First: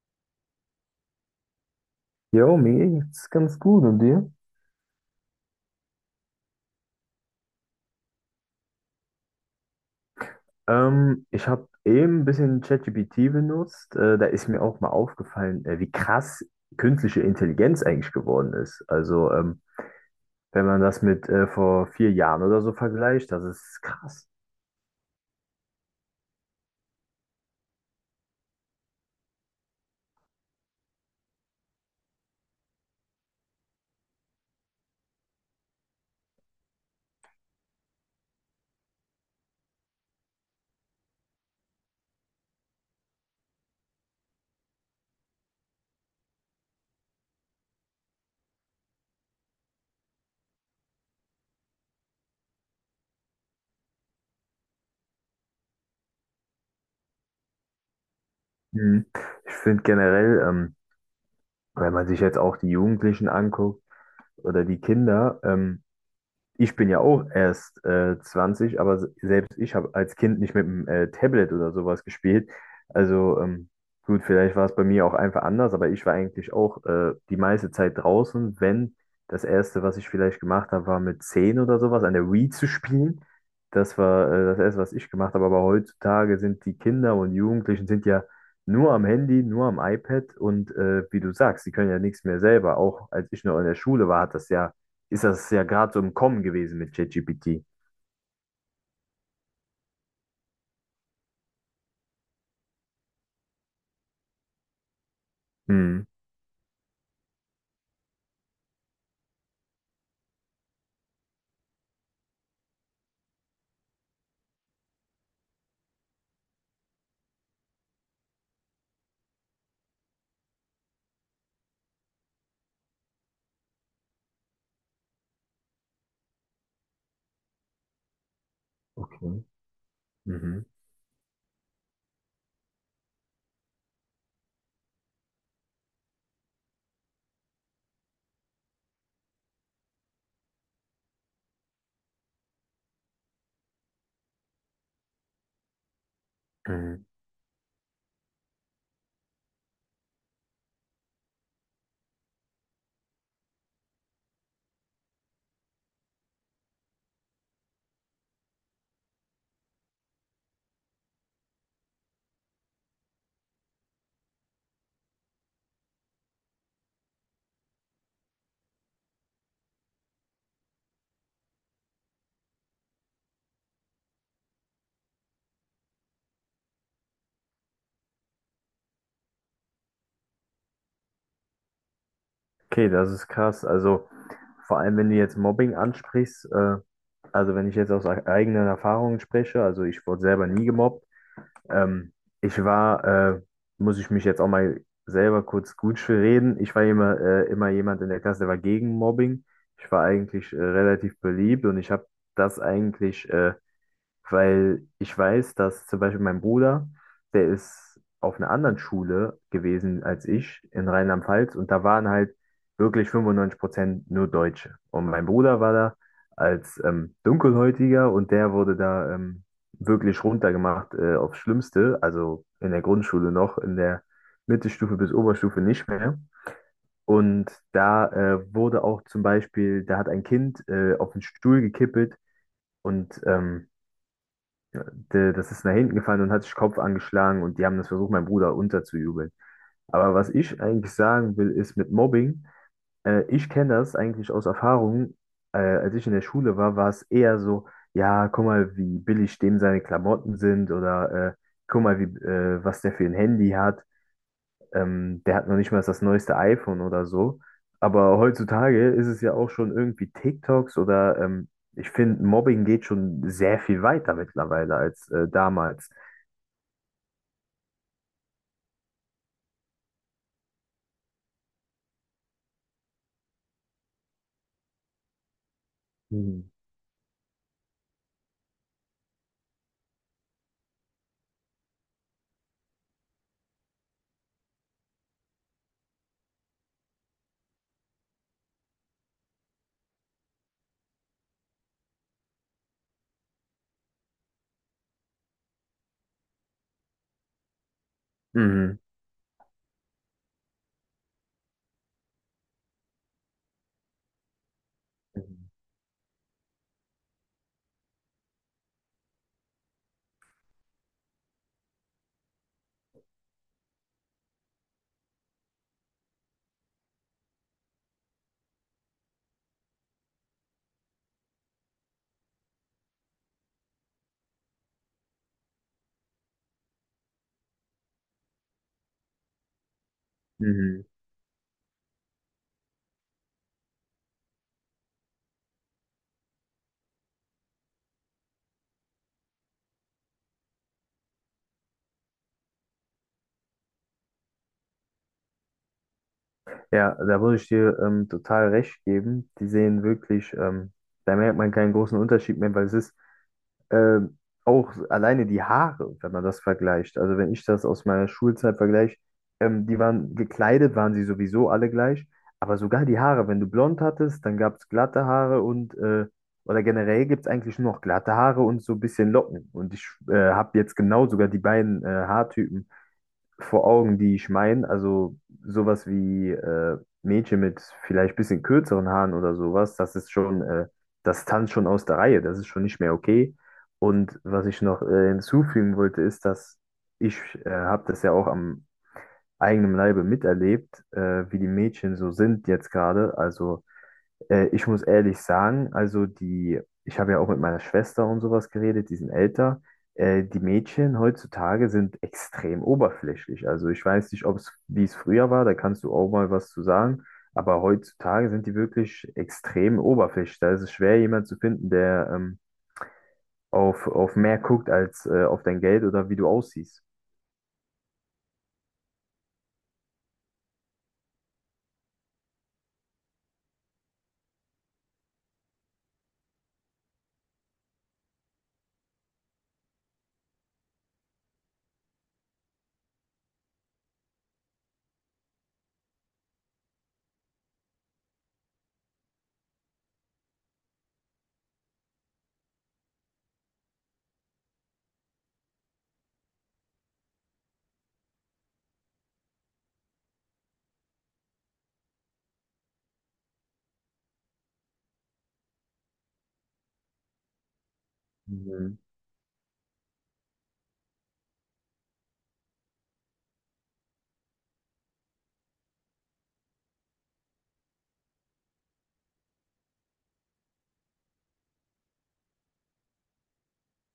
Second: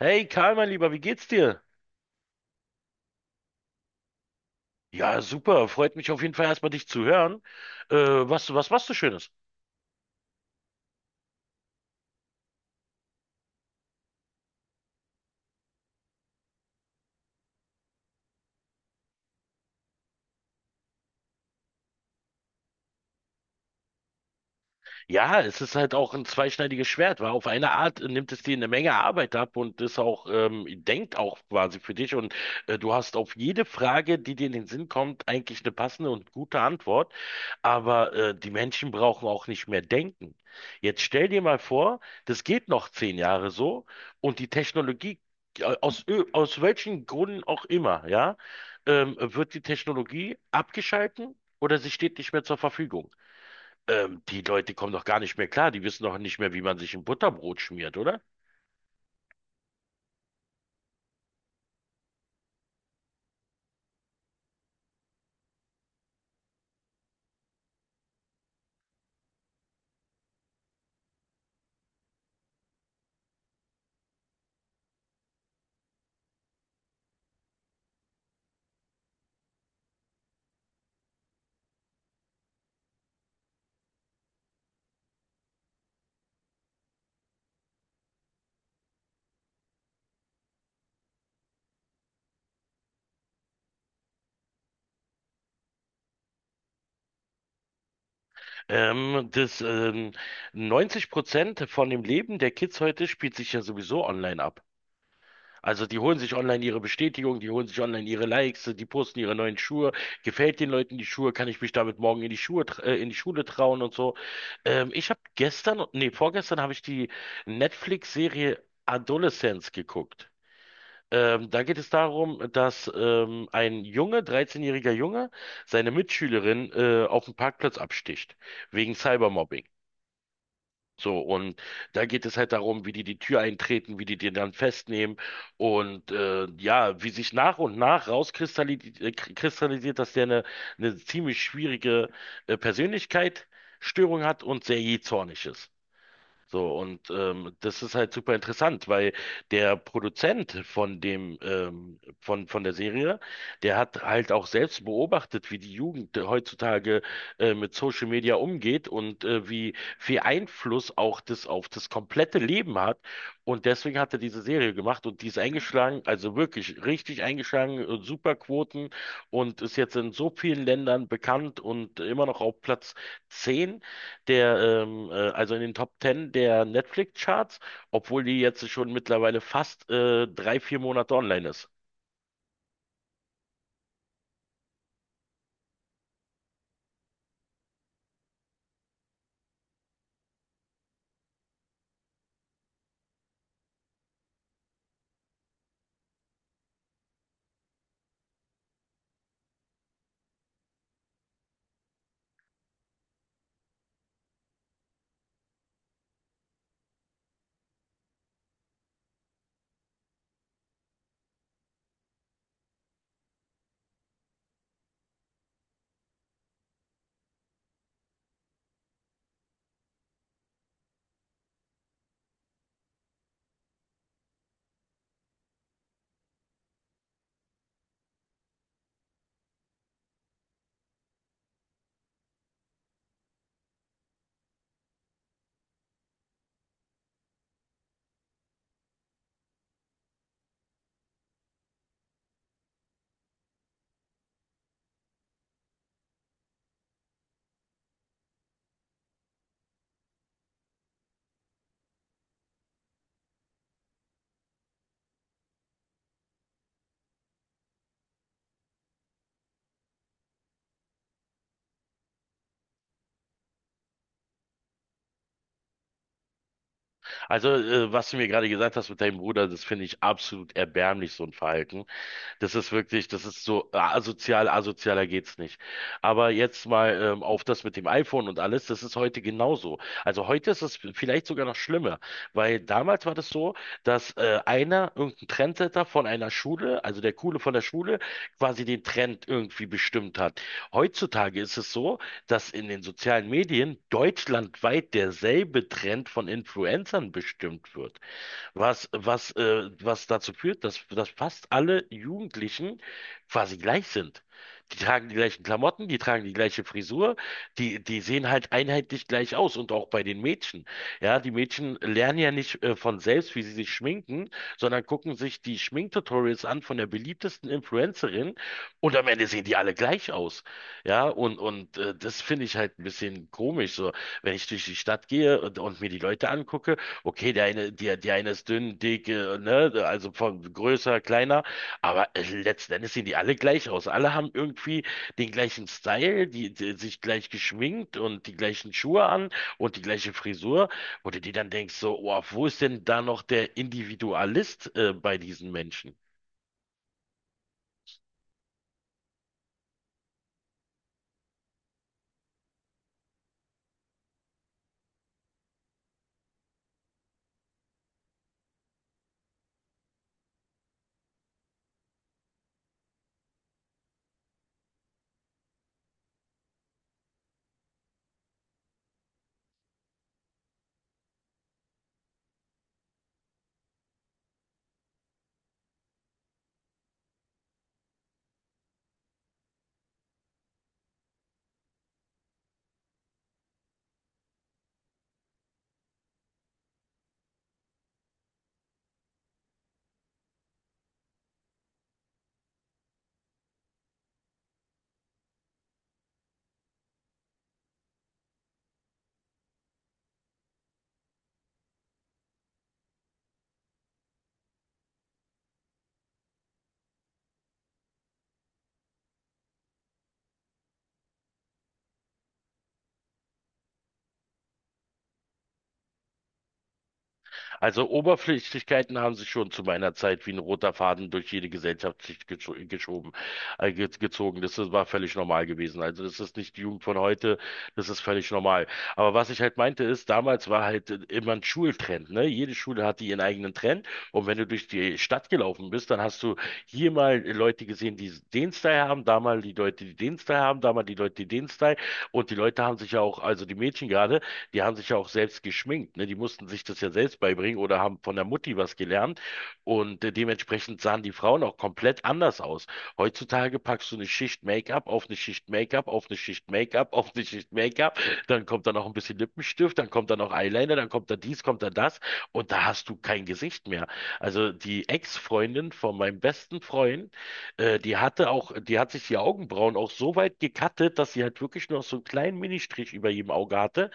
Hey Karl, mein Lieber, wie geht's dir? Jo, mir geht's ganz gut und dir? Ja, super. Freut mich auf jeden Fall erstmal dich zu hören. Was machst du Schönes? Ich habe eben ein bisschen ChatGPT benutzt. Da ist mir auch mal aufgefallen, wie krass künstliche Intelligenz eigentlich geworden ist. Also, wenn man das mit vor 4 Jahren oder so vergleicht, das ist krass. Ja, es ist halt auch ein zweischneidiges Schwert, weil auf eine Art nimmt es dir eine Menge Arbeit ab und ist auch, denkt auch quasi für dich und du hast auf jede Frage, die dir in den Sinn kommt, eigentlich eine passende und gute Antwort. Aber die Menschen brauchen auch nicht mehr denken. Jetzt stell dir mal vor, das geht noch 10 Jahre so und die Technologie, aus welchen Gründen auch immer, ja, wird die Technologie abgeschalten oder sie steht nicht mehr zur Verfügung. Die Leute kommen doch gar nicht mehr klar. Die wissen doch nicht mehr, wie man sich ein Butterbrot schmiert, oder? Mhm. Ich finde generell, wenn man sich jetzt auch die Jugendlichen anguckt oder die Kinder. Ich bin ja auch erst 20, aber selbst ich habe als Kind nicht mit dem Tablet oder sowas gespielt. Also, gut, vielleicht war es bei mir auch einfach anders, aber ich war eigentlich auch die meiste Zeit draußen. Wenn Das Erste, was ich vielleicht gemacht habe, war mit 10 oder sowas an der Wii zu spielen. Das war das Erste, was ich gemacht habe. Aber heutzutage sind die Kinder und Jugendlichen sind ja nur am Handy, nur am iPad, und wie du sagst, die können ja nichts mehr selber. Auch als ich noch in der Schule war, hat das ja ist das ja gerade so im Kommen gewesen mit ChatGPT. Ähm, das, ähm, 90% von dem Leben der Kids heute spielt sich ja sowieso online ab. Also die Mhm. holen sich online ihre Bestätigung, die holen sich online ihre Likes, die posten ihre neuen Schuhe. Gefällt den Leuten die Schuhe? Kann ich mich damit morgen in die in die Schule trauen und so? Ich habe gestern, nee, vorgestern habe ich die Netflix-Serie Adolescence geguckt. Da geht es darum, dass ein Junge, dreizehnjähriger Junge, seine Mitschülerin auf dem Parkplatz absticht, wegen Okay. Cybermobbing. Mhm. So, und da geht es halt darum, wie die die Tür eintreten, wie die den dann festnehmen und ja, wie sich nach und nach kristallisiert, dass der eine ziemlich schwierige Persönlichkeitsstörung hat und sehr jähzornig ist. So, Mhm. und das ist halt super interessant, weil der Produzent von der Serie, der hat halt auch selbst beobachtet, wie die Jugend heutzutage mit Social Media umgeht und wie viel Einfluss auch das auf das komplette Leben hat. Und deswegen hat er diese Serie gemacht und die ist eingeschlagen, also wirklich richtig eingeschlagen, super Quoten und ist jetzt in so vielen Ländern bekannt und immer noch auf Platz 10 also in den Top 10 der Netflix-Charts, obwohl die jetzt schon mittlerweile fast 3, 4 Monate online ist. Okay, das ist krass. Also vor allem, wenn du jetzt Mobbing ansprichst, also wenn ich jetzt aus eigenen Erfahrungen spreche, also ich wurde selber nie gemobbt. Ähm, ich war, äh, Muss ich mich jetzt auch mal selber kurz gut für reden. Ich war immer jemand in der Klasse, der war gegen Mobbing. Ich war eigentlich relativ beliebt und ich habe das eigentlich weil ich weiß, dass zum Beispiel mein Bruder, der ist auf einer anderen Schule gewesen als ich in Rheinland-Pfalz, und da waren halt wirklich 95% nur Deutsche. Und mein Bruder war da als Dunkelhäutiger, und der wurde da wirklich runtergemacht, aufs Schlimmste, also in der Grundschule noch, in der Mittelstufe bis Oberstufe nicht mehr. Und da wurde auch zum Beispiel, da hat ein Kind auf den Stuhl gekippelt, und das ist nach hinten gefallen und hat sich Kopf angeschlagen, und die haben das versucht, meinem Bruder unterzujubeln. Aber was ich eigentlich sagen will, ist mit Mobbing, ich kenne das eigentlich aus Erfahrung. Als ich in der Schule war, war es eher so: Ja, guck mal, wie billig dem seine Klamotten sind, oder guck mal, wie, was der für ein Handy hat. Der hat noch nicht mal das neueste iPhone oder so. Aber heutzutage ist es ja auch schon irgendwie TikToks oder ich finde, Mobbing geht schon sehr viel weiter mittlerweile als damals. Also, was du mir gerade gesagt hast mit deinem Bruder, das finde ich absolut erbärmlich, so ein Verhalten. Das ist wirklich, das ist so ah, asozial, asozialer geht's nicht. Aber Mhm. jetzt mal auf das mit dem iPhone und alles, das ist heute genauso. Also heute ist es vielleicht sogar noch schlimmer, weil damals war das so, dass einer, irgendein Trendsetter von einer Schule, also der Coole von der Schule, quasi den Trend irgendwie bestimmt hat. Heutzutage ist es so, dass in den sozialen Medien deutschlandweit derselbe Trend von Influencern bestimmt wird, Mhm. Was dazu führt, dass fast alle Jugendlichen quasi gleich sind. Die tragen die gleichen Mhm. Klamotten, die tragen die gleiche Frisur, die, die sehen halt einheitlich gleich aus und auch bei den Mädchen. Ja, die Mädchen lernen ja nicht von selbst, wie sie sich schminken, sondern gucken sich die Schminktutorials an von der beliebtesten Influencerin und am Ende sehen die alle gleich aus. Ja, und das finde ich halt ein bisschen komisch, so, wenn ich durch die Stadt gehe und mir die Leute angucke. Okay, der eine, der, der eine ist dünn, dick, ne, also von Mhm. größer, kleiner, aber letzten Endes sehen die alle gleich aus. Alle haben irgendwie den gleichen Style, die, die sich gleich geschminkt und die gleichen Schuhe an und die gleiche Frisur, wo du dir dann denkst, so, oh, wo ist denn da noch der Individualist bei diesen Menschen? Ja, da würde ich dir total recht geben. Die sehen wirklich, da merkt man keinen großen Unterschied mehr, weil es ist ähm, auch alleine die Haare, wenn man das vergleicht. Also wenn ich das aus meiner Schulzeit vergleiche, die waren gekleidet, waren sie sowieso alle gleich, aber sogar die Haare: Wenn du blond hattest, dann gab es glatte Haare, oder generell gibt es eigentlich nur noch glatte Haare und so ein bisschen Locken. Und ich habe jetzt genau sogar die beiden Haartypen vor Augen, die ich meine. Also sowas wie Mädchen mit vielleicht bisschen kürzeren Haaren oder sowas, das ist schon, das tanzt schon aus der Reihe, das ist schon nicht mehr okay. Und was ich noch hinzufügen wollte, ist, dass ich habe das ja auch am eigenen Leibe miterlebt, wie die Mädchen so sind jetzt gerade. Also ich muss ehrlich sagen, also ich habe ja auch mit meiner Schwester und sowas geredet, die sind älter. Die Mädchen heutzutage sind extrem oberflächlich. Also ich weiß nicht, ob es, wie es früher war, da kannst du auch mal was zu sagen. Aber heutzutage sind die wirklich extrem oberflächlich. Da ist es schwer, jemanden zu finden, der auf mehr guckt als auf dein Geld oder wie du aussiehst. Also Oberflächlichkeiten haben sich schon zu meiner Zeit wie ein roter Faden durch jede Gesellschaftsschicht geschoben, ge gezogen. Das ist- war völlig normal gewesen. Also das ist nicht die Jugend von heute, das ist völlig normal. Aber was ich halt meinte ist, damals war halt immer ein Schultrend, ne? Jede Schule hatte ihren eigenen Trend. Und wenn du durch die Stadt gelaufen bist, dann hast du hier mal Leute gesehen, die den Style haben, da mal die Leute, die den Style haben, da mal die Leute, die den Style. Und die Leute haben sich ja auch, also die Mädchen gerade, die haben sich ja auch selbst geschminkt, ne? Die mussten sich das ja selbst beibringen oder haben von der Mutti was gelernt und dementsprechend sahen die Frauen auch komplett anders aus. Heutzutage packst du eine Schicht Make-up auf eine Schicht Make-up auf eine Schicht Make-up auf eine Schicht Make-up, dann kommt da Mhm. noch ein bisschen Lippenstift, dann kommt da noch Eyeliner, dann kommt da dies, kommt da das und da hast du kein Gesicht mehr. Also die Ex-Freundin von meinem besten Freund, die hatte auch, die hat sich die Augenbrauen auch so weit gekattet, dass sie halt wirklich noch so einen kleinen Ministrich über jedem Auge hatte.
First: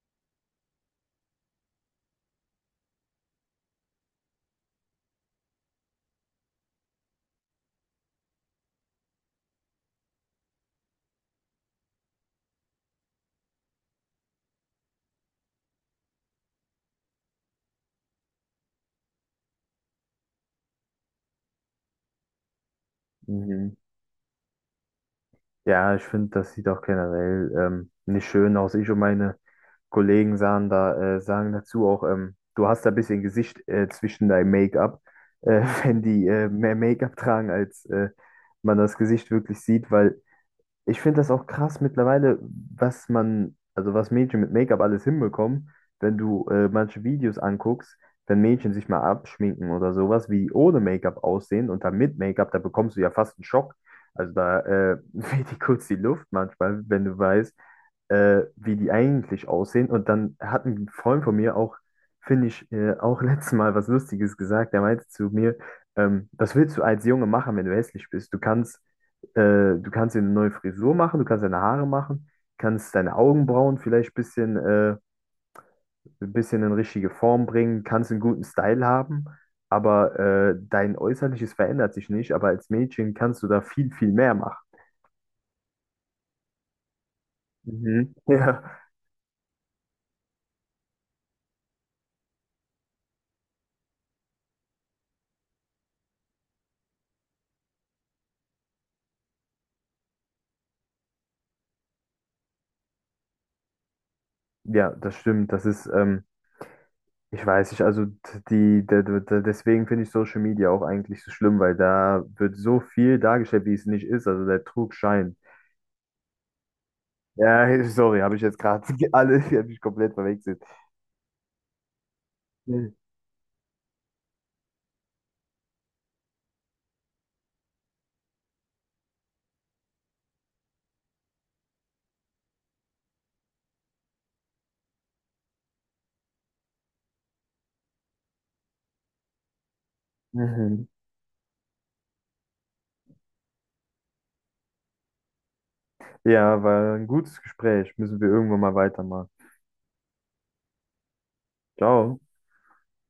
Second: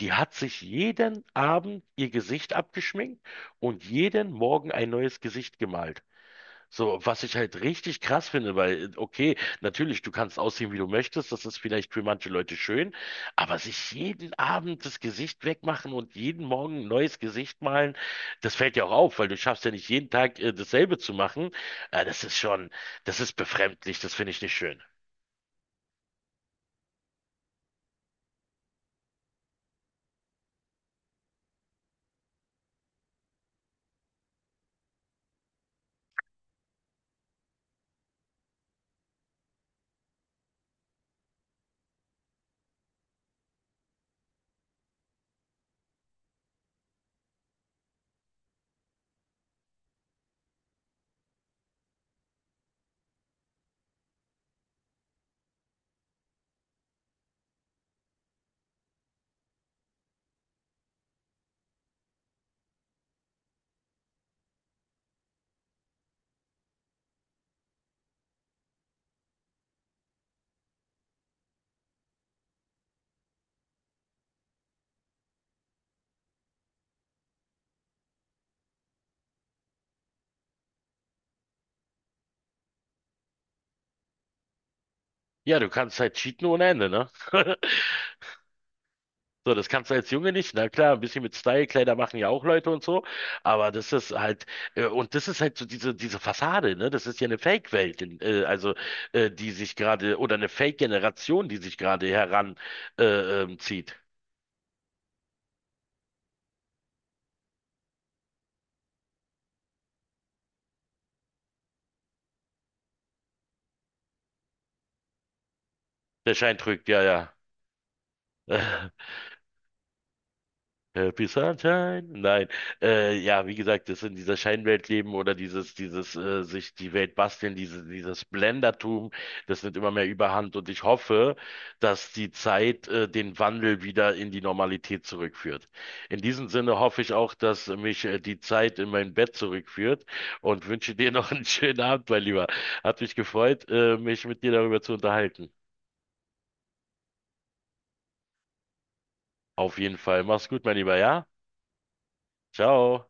Die hat sich jeden Abend ihr Gesicht abgeschminkt und jeden Morgen ein neues Gesicht gemalt. So, was ich halt richtig krass finde, weil, okay, natürlich, du kannst aussehen, wie du möchtest, das ist vielleicht für manche Leute schön, aber sich jeden Abend das Gesicht wegmachen und jeden Morgen ein neues Gesicht malen, das fällt ja auch auf, weil du schaffst ja nicht jeden Tag dasselbe zu machen. Das ist schon, das ist Mhm. befremdlich, das finde ich nicht schön. Ja, ich finde, das sieht auch generell nicht schön aus. Ich und meine Kollegen sagen dazu auch, du hast da ein bisschen Gesicht zwischen deinem Make-up, wenn die mehr Make-up tragen, als man das Gesicht wirklich sieht, weil ich finde das auch krass mittlerweile, also was Mädchen mit Make-up alles hinbekommen. Wenn du manche Videos anguckst, wenn Mädchen sich mal abschminken oder sowas, wie ohne Make-up aussehen und dann mit Make-up, da bekommst du ja fast einen Schock. Also da weht dir kurz die Luft manchmal, wenn du weißt, wie die eigentlich aussehen. Und dann hat ein Freund von mir auch, finde ich, auch letztes Mal was Lustiges gesagt. Der meinte zu mir, was willst du als Junge machen, wenn du hässlich bist? Du kannst dir eine neue Frisur machen, du kannst deine Haare machen, kannst deine Augenbrauen vielleicht ein bisschen in richtige Form bringen, kannst einen guten Style haben, aber dein Äußerliches verändert sich nicht, aber als Mädchen kannst du da viel, viel mehr machen. Ja, du kannst halt cheaten ohne Ende, ne? Mhm. Ja, So, das kannst du als Junge nicht. Na klar, ein bisschen mit Style, Kleider machen ja auch Leute und so, aber das ist halt, und das ist halt so diese, diese Fassade, ne? Das ist ja eine Fake-Welt, also die sich gerade, oder eine Fake-Generation, die sich gerade heran zieht. ja, das stimmt. Das ist, ich weiß nicht, also die, de- de- de- deswegen finde ich Social Media auch eigentlich so schlimm, weil da wird so viel dargestellt, wie es nicht ist. Also der Trug scheint. Der Schein trügt, ja, Ja, sorry, habe ich jetzt gerade ja. alle, die habe ich komplett verwechselt. Happy Sunshine? Nein. Ja, wie gesagt, das in dieser Scheinwelt leben oder dieses, dieses sich die Welt basteln, diese, dieses Blendertum, das nimmt immer mehr Überhand und ich hoffe, dass die Zeit, den Wandel wieder in die Normalität zurückführt. In diesem Sinne hoffe ich auch, dass mich, die Zeit in mein Bett zurückführt und Mhm. wünsche dir noch einen schönen Abend, mein Lieber. Hat mich gefreut, mich mit dir darüber zu unterhalten. Ja, war ein gutes Gespräch. Müssen wir irgendwann mal weitermachen. Auf jeden Fall. Mach's gut, mein Lieber, ja? Ciao. Ciao.